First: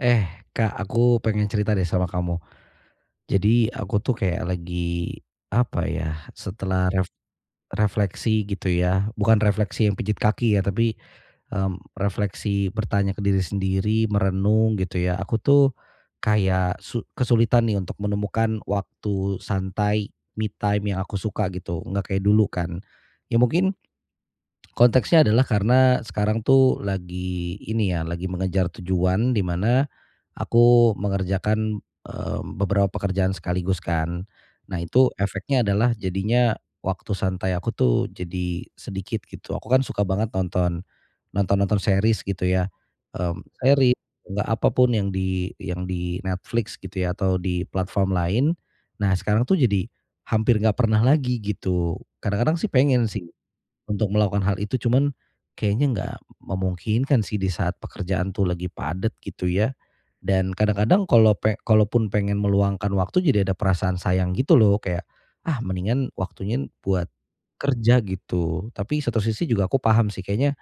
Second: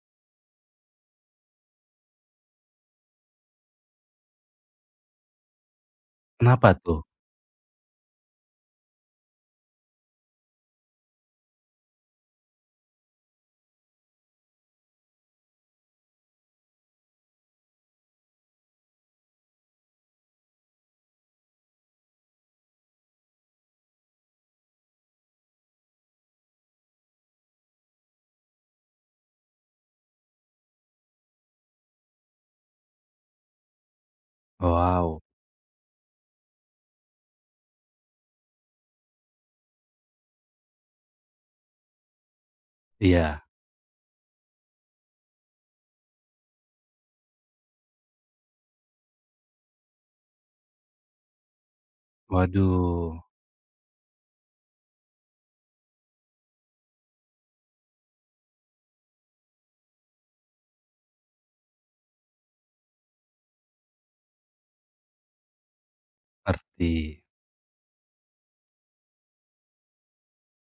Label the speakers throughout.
Speaker 1: Eh, Kak, aku pengen cerita deh sama kamu. Jadi aku tuh kayak lagi apa ya,
Speaker 2: Kenapa
Speaker 1: setelah
Speaker 2: tuh?
Speaker 1: refleksi gitu ya. Bukan refleksi yang pijit kaki ya, tapi refleksi bertanya ke diri sendiri, merenung gitu ya. Aku tuh kayak kesulitan nih untuk menemukan waktu santai, me time yang aku suka gitu. Nggak kayak dulu kan. Ya mungkin. Konteksnya adalah karena sekarang tuh lagi ini ya, lagi mengejar tujuan di mana aku mengerjakan, beberapa pekerjaan sekaligus kan. Nah itu
Speaker 2: Wow,
Speaker 1: efeknya adalah jadinya waktu santai aku tuh jadi sedikit gitu. Aku kan suka banget nonton-nonton series gitu ya,
Speaker 2: iya,
Speaker 1: series, nggak apapun yang di Netflix gitu ya atau di platform lain. Nah sekarang tuh jadi hampir nggak pernah lagi gitu. Kadang-kadang sih pengen
Speaker 2: waduh,
Speaker 1: sih untuk melakukan hal itu cuman, kayaknya nggak memungkinkan sih di saat pekerjaan tuh lagi padat gitu ya. Dan kadang-kadang kalau kalaupun pengen meluangkan waktu jadi ada perasaan sayang gitu loh kayak, ah mendingan waktunya
Speaker 2: ngerti.
Speaker 1: buat kerja gitu. Tapi satu sisi juga aku paham sih kayaknya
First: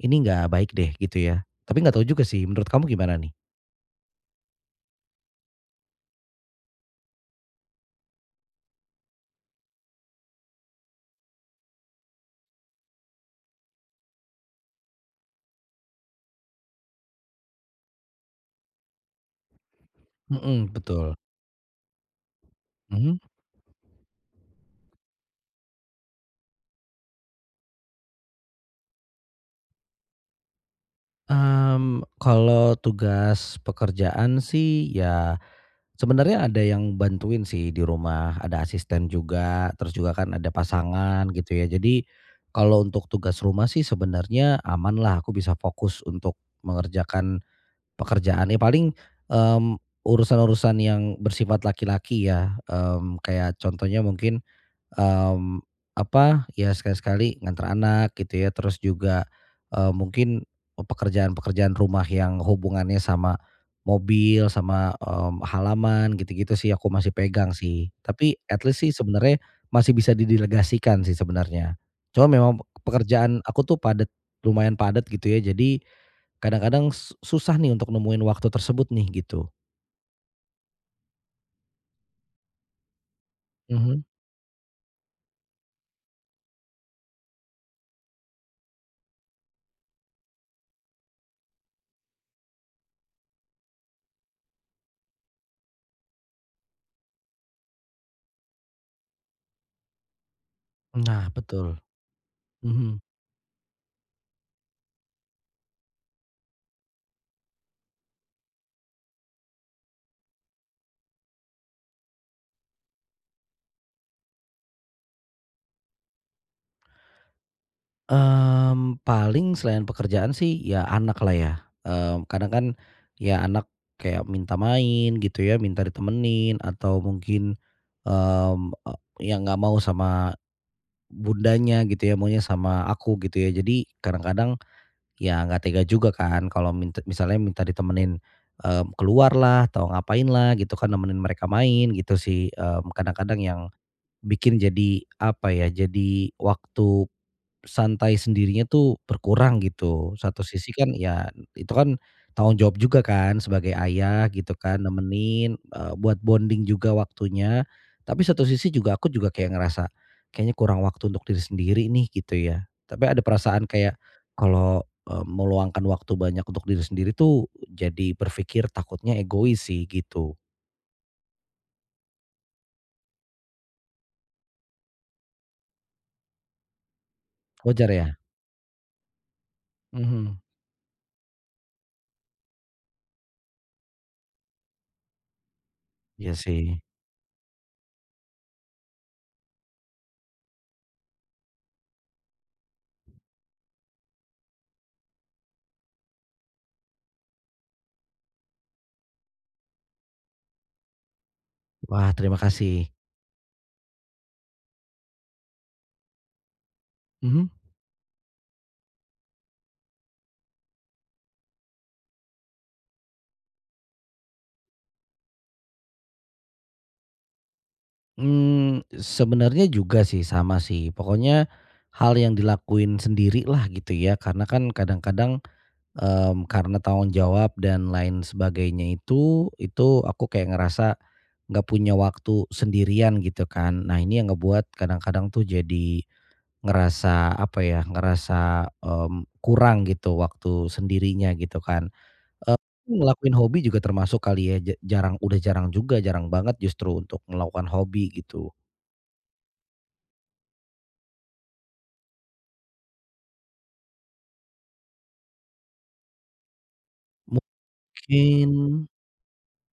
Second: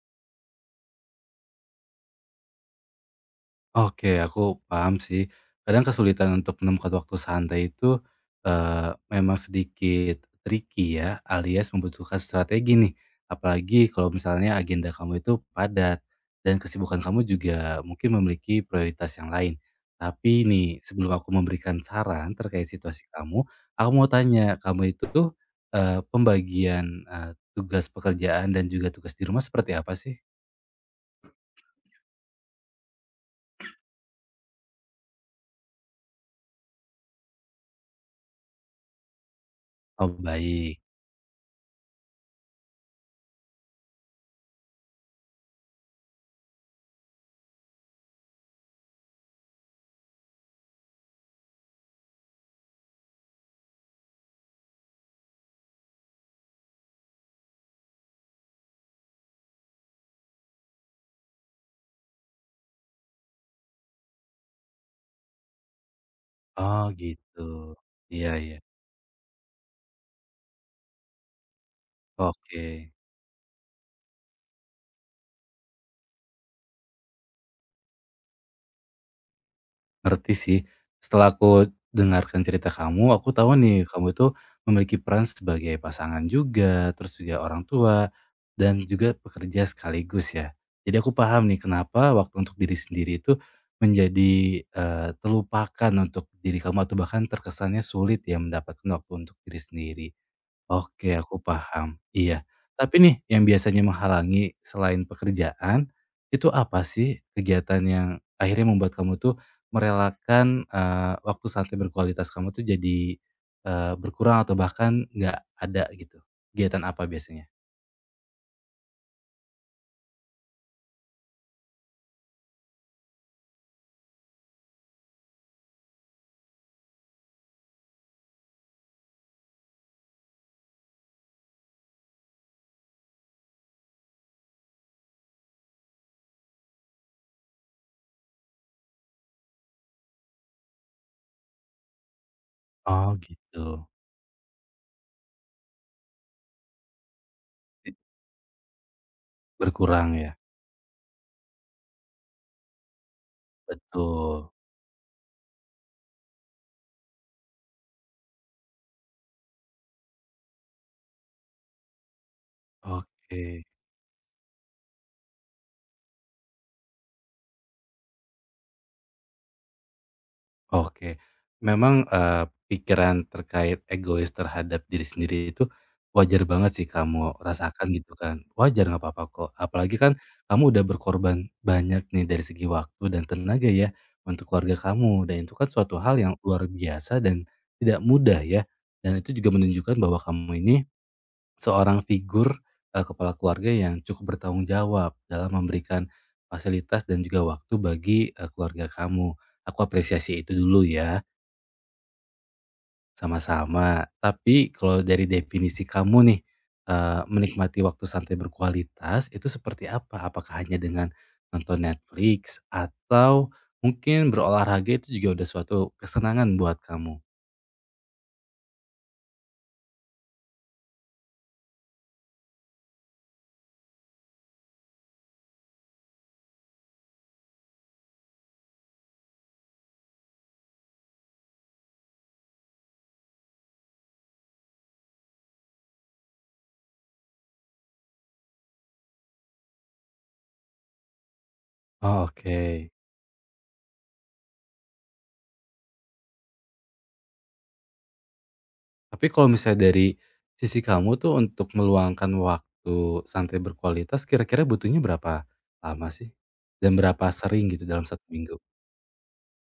Speaker 1: ini nggak baik deh gitu ya. Tapi nggak tahu juga sih menurut kamu gimana nih?
Speaker 2: Oke, aku paham sih. Kadang kesulitan untuk menemukan waktu santai itu memang sedikit tricky ya, alias membutuhkan strategi nih. Apalagi kalau misalnya agenda kamu itu padat dan kesibukan kamu juga mungkin memiliki prioritas yang lain. Tapi nih,
Speaker 1: Mhm,
Speaker 2: sebelum
Speaker 1: betul.
Speaker 2: aku memberikan saran terkait situasi
Speaker 1: Mhm.
Speaker 2: kamu, aku mau tanya, kamu itu tuh pembagian tugas pekerjaan dan juga tugas di rumah seperti apa sih?
Speaker 1: Kalau tugas pekerjaan sih ya, sebenarnya ada yang bantuin sih di rumah, ada asisten juga, terus
Speaker 2: Oh,
Speaker 1: juga kan ada
Speaker 2: baik.
Speaker 1: pasangan gitu ya. Jadi kalau untuk tugas rumah sih sebenarnya aman lah, aku bisa fokus untuk mengerjakan pekerjaan. Ya paling, mmm, urusan-urusan yang bersifat laki-laki ya, kayak contohnya mungkin. Mmm, Apa, ya sekali-sekali nganter anak gitu ya, terus juga, mungkin oh, pekerjaan-pekerjaan rumah yang hubungannya sama mobil, sama, halaman gitu-gitu sih
Speaker 2: Oh,
Speaker 1: aku masih
Speaker 2: gitu.
Speaker 1: pegang sih.
Speaker 2: Iya,
Speaker 1: Tapi
Speaker 2: iya.
Speaker 1: at least sih sebenarnya masih bisa didelegasikan sih sebenarnya. Cuma memang
Speaker 2: Oke,
Speaker 1: pekerjaan aku tuh padat, lumayan padat gitu ya, jadi kadang-kadang susah nih untuk nemuin waktu tersebut nih gitu.
Speaker 2: ngerti sih. Setelah aku dengarkan cerita kamu, aku tahu nih
Speaker 1: Mhm.
Speaker 2: kamu itu memiliki peran sebagai pasangan juga, terus juga orang tua, dan juga pekerja sekaligus ya. Jadi aku paham nih kenapa waktu untuk diri sendiri itu menjadi terlupakan untuk diri kamu atau bahkan terkesannya sulit ya mendapatkan waktu untuk diri sendiri. Oke,
Speaker 1: Nah
Speaker 2: aku
Speaker 1: betul.
Speaker 2: paham. Iya. Tapi
Speaker 1: Mhm.
Speaker 2: nih, yang biasanya menghalangi selain pekerjaan, itu apa sih kegiatan yang akhirnya membuat kamu tuh merelakan waktu santai berkualitas kamu tuh jadi berkurang atau bahkan nggak ada gitu? Kegiatan apa biasanya?
Speaker 1: Paling selain pekerjaan sih ya anak lah ya, kadang kan ya anak kayak minta main gitu ya, minta ditemenin atau mungkin, mmm, e ya nggak mau sama bundanya gitu ya, maunya sama aku gitu ya. Jadi kadang-kadang ya nggak tega juga kan kalau minta misalnya minta ditemenin, keluar lah atau ngapain lah gitu kan, nemenin mereka main gitu sih,
Speaker 2: Oh
Speaker 1: kadang-kadang yang
Speaker 2: gitu.
Speaker 1: bikin jadi apa ya, jadi waktu santai sendirinya tuh berkurang
Speaker 2: Berkurang
Speaker 1: gitu.
Speaker 2: ya?
Speaker 1: Satu sisi kan ya itu kan tanggung jawab juga kan sebagai ayah
Speaker 2: Betul.
Speaker 1: gitu kan nemenin, buat bonding juga waktunya. Tapi satu sisi juga aku juga kayak ngerasa, kayaknya kurang waktu untuk diri sendiri nih gitu ya. Tapi ada
Speaker 2: Oke.
Speaker 1: perasaan kayak kalau, meluangkan waktu banyak untuk diri sendiri tuh jadi berpikir takutnya egois sih gitu.
Speaker 2: Oke. Memang, pikiran terkait egois terhadap diri sendiri itu wajar banget sih kamu rasakan
Speaker 1: Wajar
Speaker 2: gitu
Speaker 1: ya?
Speaker 2: kan. Wajar, nggak apa-apa kok. Apalagi kan
Speaker 1: Mhm.
Speaker 2: kamu udah berkorban banyak nih dari segi waktu dan tenaga ya untuk keluarga kamu dan itu kan suatu hal
Speaker 1: Iya
Speaker 2: yang luar
Speaker 1: sih.
Speaker 2: biasa dan tidak mudah ya. Dan itu juga menunjukkan bahwa kamu ini seorang figur, kepala keluarga yang cukup bertanggung jawab dalam memberikan fasilitas dan juga waktu bagi keluarga kamu. Aku apresiasi itu dulu ya,
Speaker 1: Wah, terima kasih.
Speaker 2: sama-sama. Tapi kalau dari definisi kamu nih,
Speaker 1: Mhm.
Speaker 2: menikmati waktu santai berkualitas itu seperti apa? Apakah hanya dengan nonton Netflix atau mungkin berolahraga itu juga udah suatu kesenangan buat kamu?
Speaker 1: Sebenarnya juga sih, sama sih. Pokoknya hal yang dilakuin sendiri lah gitu ya, karena kan kadang-kadang, karena tanggung jawab dan lain sebagainya itu aku kayak ngerasa nggak punya waktu sendirian gitu kan. Nah ini yang ngebuat kadang-kadang tuh jadi ngerasa apa ya, ngerasa, kurang gitu waktu sendirinya gitu kan.
Speaker 2: Oh,
Speaker 1: Eee,
Speaker 2: oke.
Speaker 1: Ngelakuin hobi juga termasuk kali ya, jarang udah jarang juga, jarang banget justru untuk melakukan hobi gitu.
Speaker 2: Tapi kalau misalnya dari sisi kamu tuh untuk meluangkan waktu santai berkualitas kira-kira butuhnya berapa lama sih? Dan berapa sering gitu dalam 1 minggu?
Speaker 1: Mungkin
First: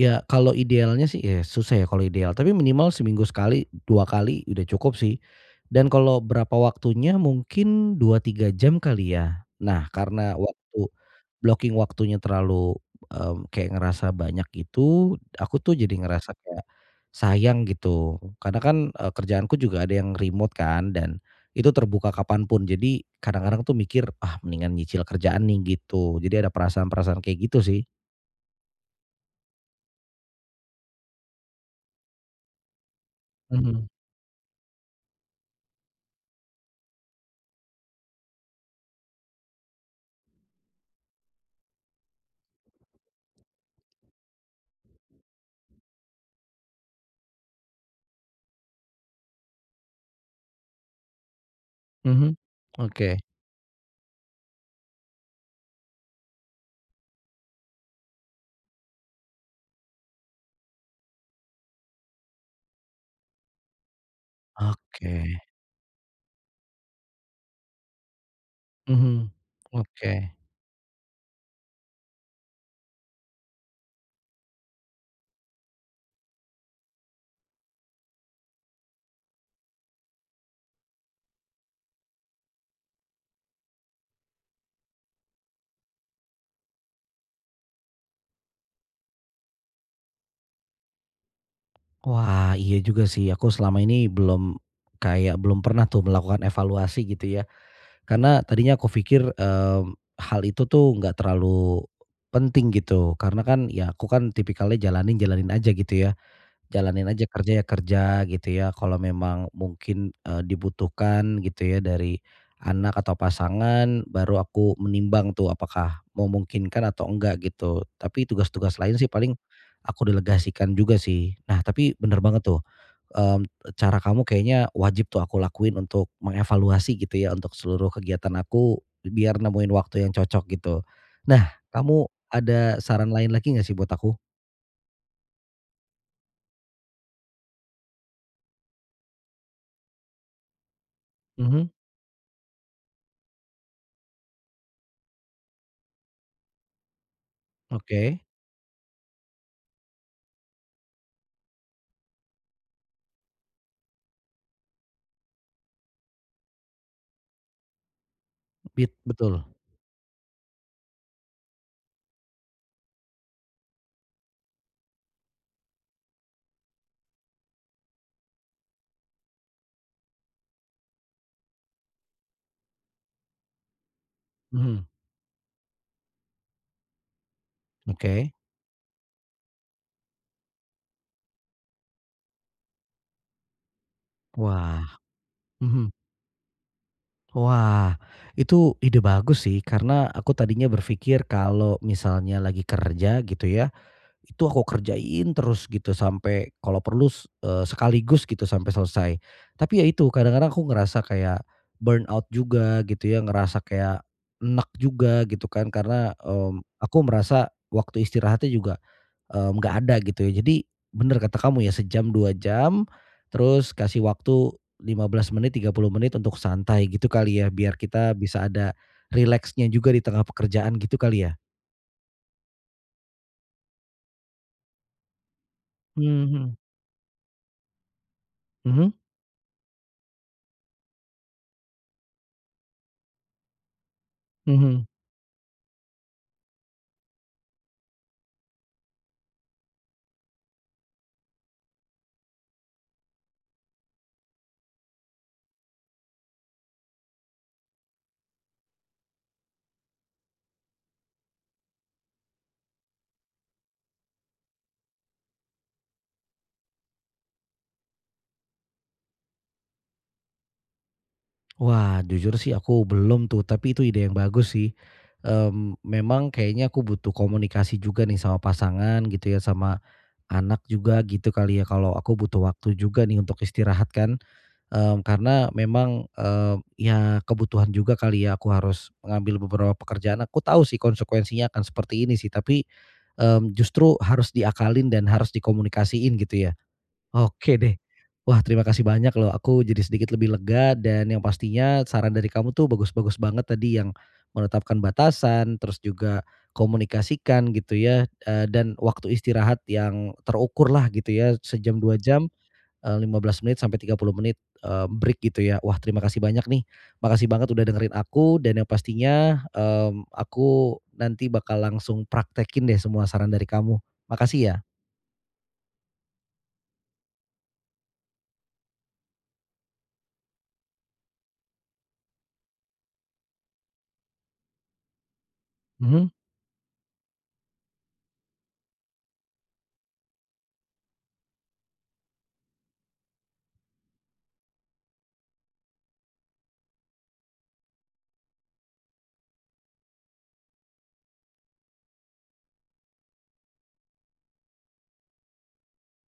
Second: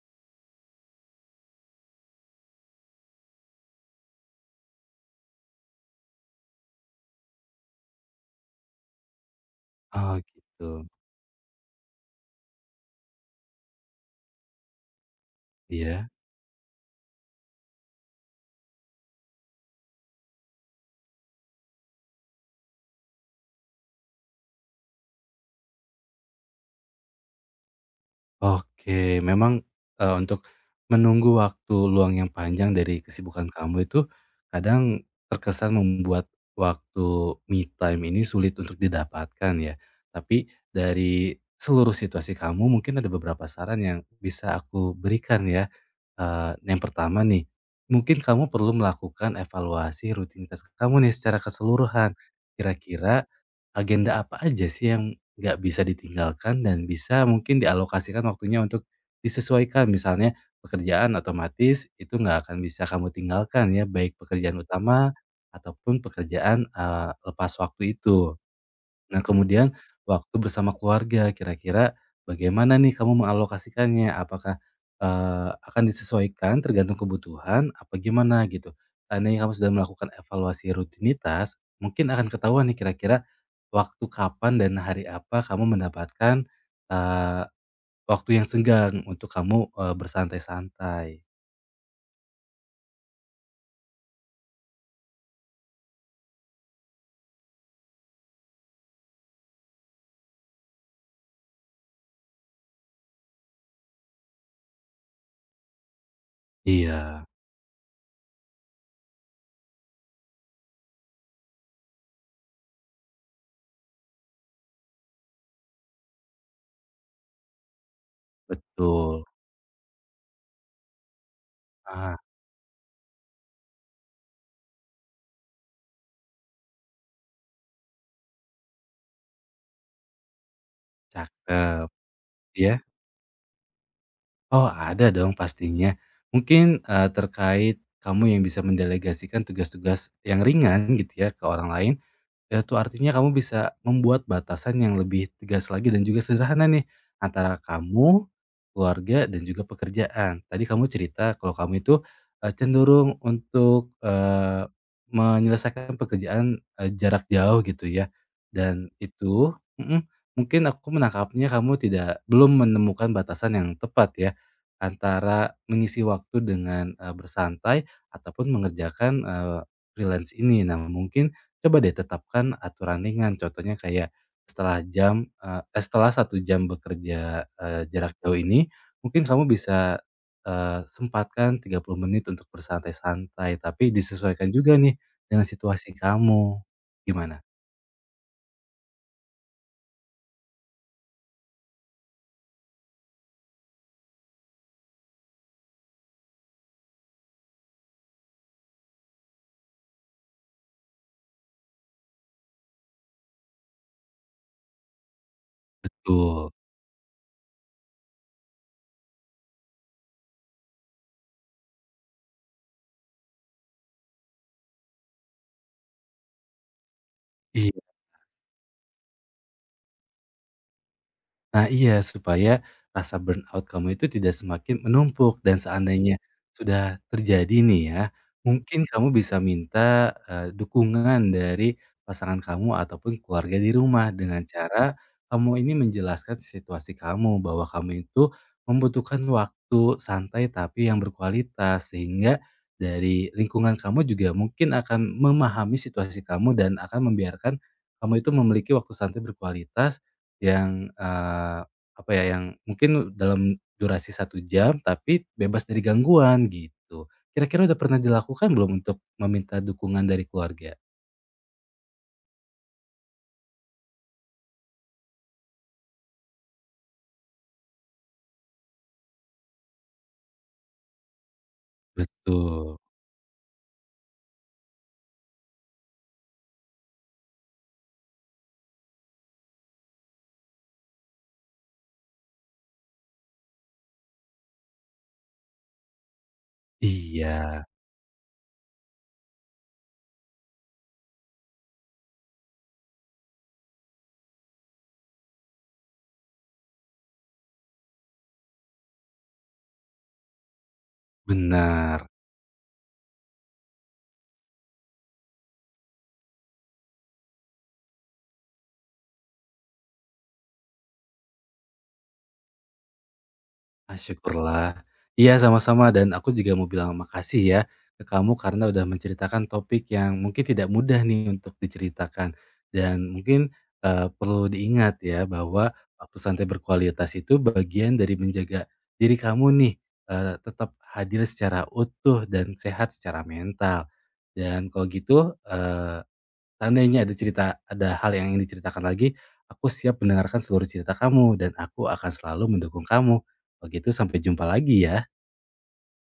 Speaker 1: ya kalau idealnya sih ya susah ya kalau ideal, tapi minimal seminggu sekali, 2 kali udah cukup sih. Dan kalau berapa waktunya mungkin 2 3 jam kali ya. Nah
Speaker 2: Oh
Speaker 1: karena waktu
Speaker 2: gitu,
Speaker 1: blocking waktunya terlalu, kayak ngerasa banyak gitu, aku tuh jadi
Speaker 2: iya.
Speaker 1: ngerasa kayak sayang gitu. Karena kan, kerjaanku juga ada yang remote kan dan itu terbuka kapanpun. Jadi kadang-kadang tuh mikir, "Ah mendingan nyicil kerjaan nih," gitu. Jadi ada perasaan-perasaan kayak gitu sih.
Speaker 2: Oke, memang, untuk menunggu waktu luang yang panjang dari kesibukan kamu
Speaker 1: Mhm.
Speaker 2: itu kadang terkesan membuat waktu me time ini sulit untuk didapatkan ya. Tapi dari seluruh situasi kamu mungkin ada beberapa saran yang bisa aku berikan ya. Yang pertama nih, mungkin kamu perlu melakukan evaluasi rutinitas kamu nih secara keseluruhan.
Speaker 1: Mhm, oke.
Speaker 2: Kira-kira agenda apa aja sih yang nggak bisa ditinggalkan dan bisa mungkin dialokasikan waktunya untuk disesuaikan. Misalnya pekerjaan otomatis itu nggak akan bisa kamu tinggalkan ya, baik pekerjaan utama
Speaker 1: Oke.
Speaker 2: ataupun pekerjaan lepas waktu itu. Nah,
Speaker 1: Mhm,
Speaker 2: kemudian
Speaker 1: oke.
Speaker 2: waktu bersama keluarga, kira-kira bagaimana nih kamu mengalokasikannya? Apakah akan disesuaikan tergantung kebutuhan, apa gimana gitu? Seandainya kamu sudah melakukan evaluasi rutinitas, mungkin akan ketahuan nih kira-kira waktu kapan dan hari apa kamu mendapatkan, eee, waktu yang senggang untuk kamu bersantai-santai.
Speaker 1: Wah, iya juga sih. Aku selama ini belum kayak belum pernah tuh melakukan evaluasi gitu ya. Karena tadinya aku pikir, hal itu tuh nggak terlalu penting gitu. Karena kan ya aku kan tipikalnya jalanin jalanin aja gitu ya. Jalanin aja
Speaker 2: Iya,
Speaker 1: kerja ya kerja gitu ya, kalau memang mungkin, dibutuhkan gitu ya dari anak atau pasangan baru aku menimbang tuh apakah memungkinkan atau enggak gitu. Tapi tugas-tugas lain sih
Speaker 2: betul.
Speaker 1: paling aku delegasikan juga sih. Nah tapi
Speaker 2: Ah,
Speaker 1: bener banget tuh, mmm, cara kamu kayaknya wajib tuh aku lakuin untuk mengevaluasi gitu ya untuk seluruh kegiatan aku biar nemuin waktu yang cocok gitu. Nah
Speaker 2: cakep.
Speaker 1: kamu
Speaker 2: Iya?
Speaker 1: ada saran lain lagi nggak sih buat aku?
Speaker 2: Oh, ada dong pastinya. Mungkin, terkait kamu yang bisa mendelegasikan tugas-tugas yang ringan gitu ya ke
Speaker 1: Mhm,
Speaker 2: orang lain, itu artinya kamu bisa membuat batasan yang lebih tegas lagi dan juga sederhana nih, antara
Speaker 1: oke,
Speaker 2: kamu, keluarga, dan juga pekerjaan. Tadi kamu cerita kalau kamu itu, cenderung untuk menyelesaikan pekerjaan jarak jauh gitu ya, dan
Speaker 1: betul.
Speaker 2: itu mungkin aku menangkapnya kamu tidak belum menemukan batasan yang tepat ya, antara mengisi waktu dengan bersantai ataupun mengerjakan freelance ini. Nah mungkin coba deh tetapkan aturan ringan, contohnya kayak
Speaker 1: Mhm,
Speaker 2: setelah 1 jam bekerja, jarak
Speaker 1: oke.
Speaker 2: jauh ini, mungkin kamu bisa sempatkan 30 menit untuk bersantai-santai, tapi disesuaikan juga
Speaker 1: Wah,
Speaker 2: nih dengan
Speaker 1: mhm.
Speaker 2: situasi kamu. Gimana?
Speaker 1: Wah, itu ide bagus sih, karena aku tadinya berpikir kalau misalnya lagi kerja gitu ya, itu aku kerjain terus gitu sampai kalau perlu sekaligus gitu sampai selesai. Tapi ya itu kadang-kadang aku ngerasa kayak burnout juga gitu ya, ngerasa kayak enek juga gitu kan karena,
Speaker 2: Betul.
Speaker 1: aku merasa waktu istirahatnya juga, nggak ada gitu ya. Jadi bener kata kamu ya sejam, 2 jam, terus kasih waktu 15 menit, 30 menit untuk santai gitu kali ya biar
Speaker 2: Iya.
Speaker 1: kita bisa ada rileksnya juga di tengah pekerjaan gitu kali ya?
Speaker 2: Nah iya, supaya rasa burnout kamu itu tidak semakin menumpuk dan seandainya
Speaker 1: Mhm,
Speaker 2: sudah terjadi nih ya, mungkin
Speaker 1: mhm,
Speaker 2: kamu bisa minta dukungan dari pasangan kamu ataupun keluarga di rumah dengan
Speaker 1: mhm.
Speaker 2: cara kamu ini menjelaskan situasi kamu bahwa kamu itu membutuhkan waktu santai tapi yang berkualitas, sehingga dari lingkungan kamu juga mungkin akan memahami situasi kamu dan akan membiarkan kamu itu memiliki waktu santai berkualitas yang, eee, apa ya, yang mungkin dalam durasi 1 jam, tapi bebas dari gangguan, gitu. Kira-kira udah pernah dilakukan belum untuk meminta dukungan dari keluarga?
Speaker 1: Wah, jujur sih aku belum tuh, tapi itu ide yang bagus sih. Memang kayaknya aku butuh komunikasi juga nih sama pasangan gitu ya, sama anak juga gitu kali ya, kalau aku butuh waktu
Speaker 2: Betul.
Speaker 1: juga nih untuk istirahat kan. Karena memang, ya kebutuhan juga kali ya aku harus mengambil beberapa pekerjaan. Aku tahu sih konsekuensinya akan seperti ini sih, tapi, justru harus diakalin dan harus dikomunikasiin gitu ya. Oke
Speaker 2: Iya,
Speaker 1: deh. Wah, terima kasih banyak loh. Aku jadi sedikit lebih lega dan yang pastinya saran dari kamu tuh bagus-bagus banget tadi yang menetapkan batasan, terus juga komunikasikan gitu ya, dan waktu istirahat yang terukur lah gitu ya, sejam, 2
Speaker 2: benar.
Speaker 1: jam, eh, 15 menit sampai 30 menit, break gitu ya. Wah, terima kasih banyak nih. Makasih banget udah dengerin aku dan yang pastinya, aku nanti bakal langsung praktekin deh semua saran dari kamu.
Speaker 2: Ah,
Speaker 1: Makasih ya.
Speaker 2: syukurlah. Iya, sama-sama dan aku juga mau bilang makasih ya ke kamu karena udah menceritakan topik yang mungkin tidak mudah nih untuk diceritakan. Dan mungkin perlu diingat ya bahwa
Speaker 1: Mhm.
Speaker 2: waktu santai berkualitas itu bagian dari menjaga diri kamu nih tetap hadir secara utuh dan sehat secara mental. Dan kalau gitu seandainya ada cerita ada hal yang ingin diceritakan lagi, aku siap mendengarkan seluruh cerita kamu dan aku akan selalu mendukung kamu. Begitu sampai jumpa lagi ya.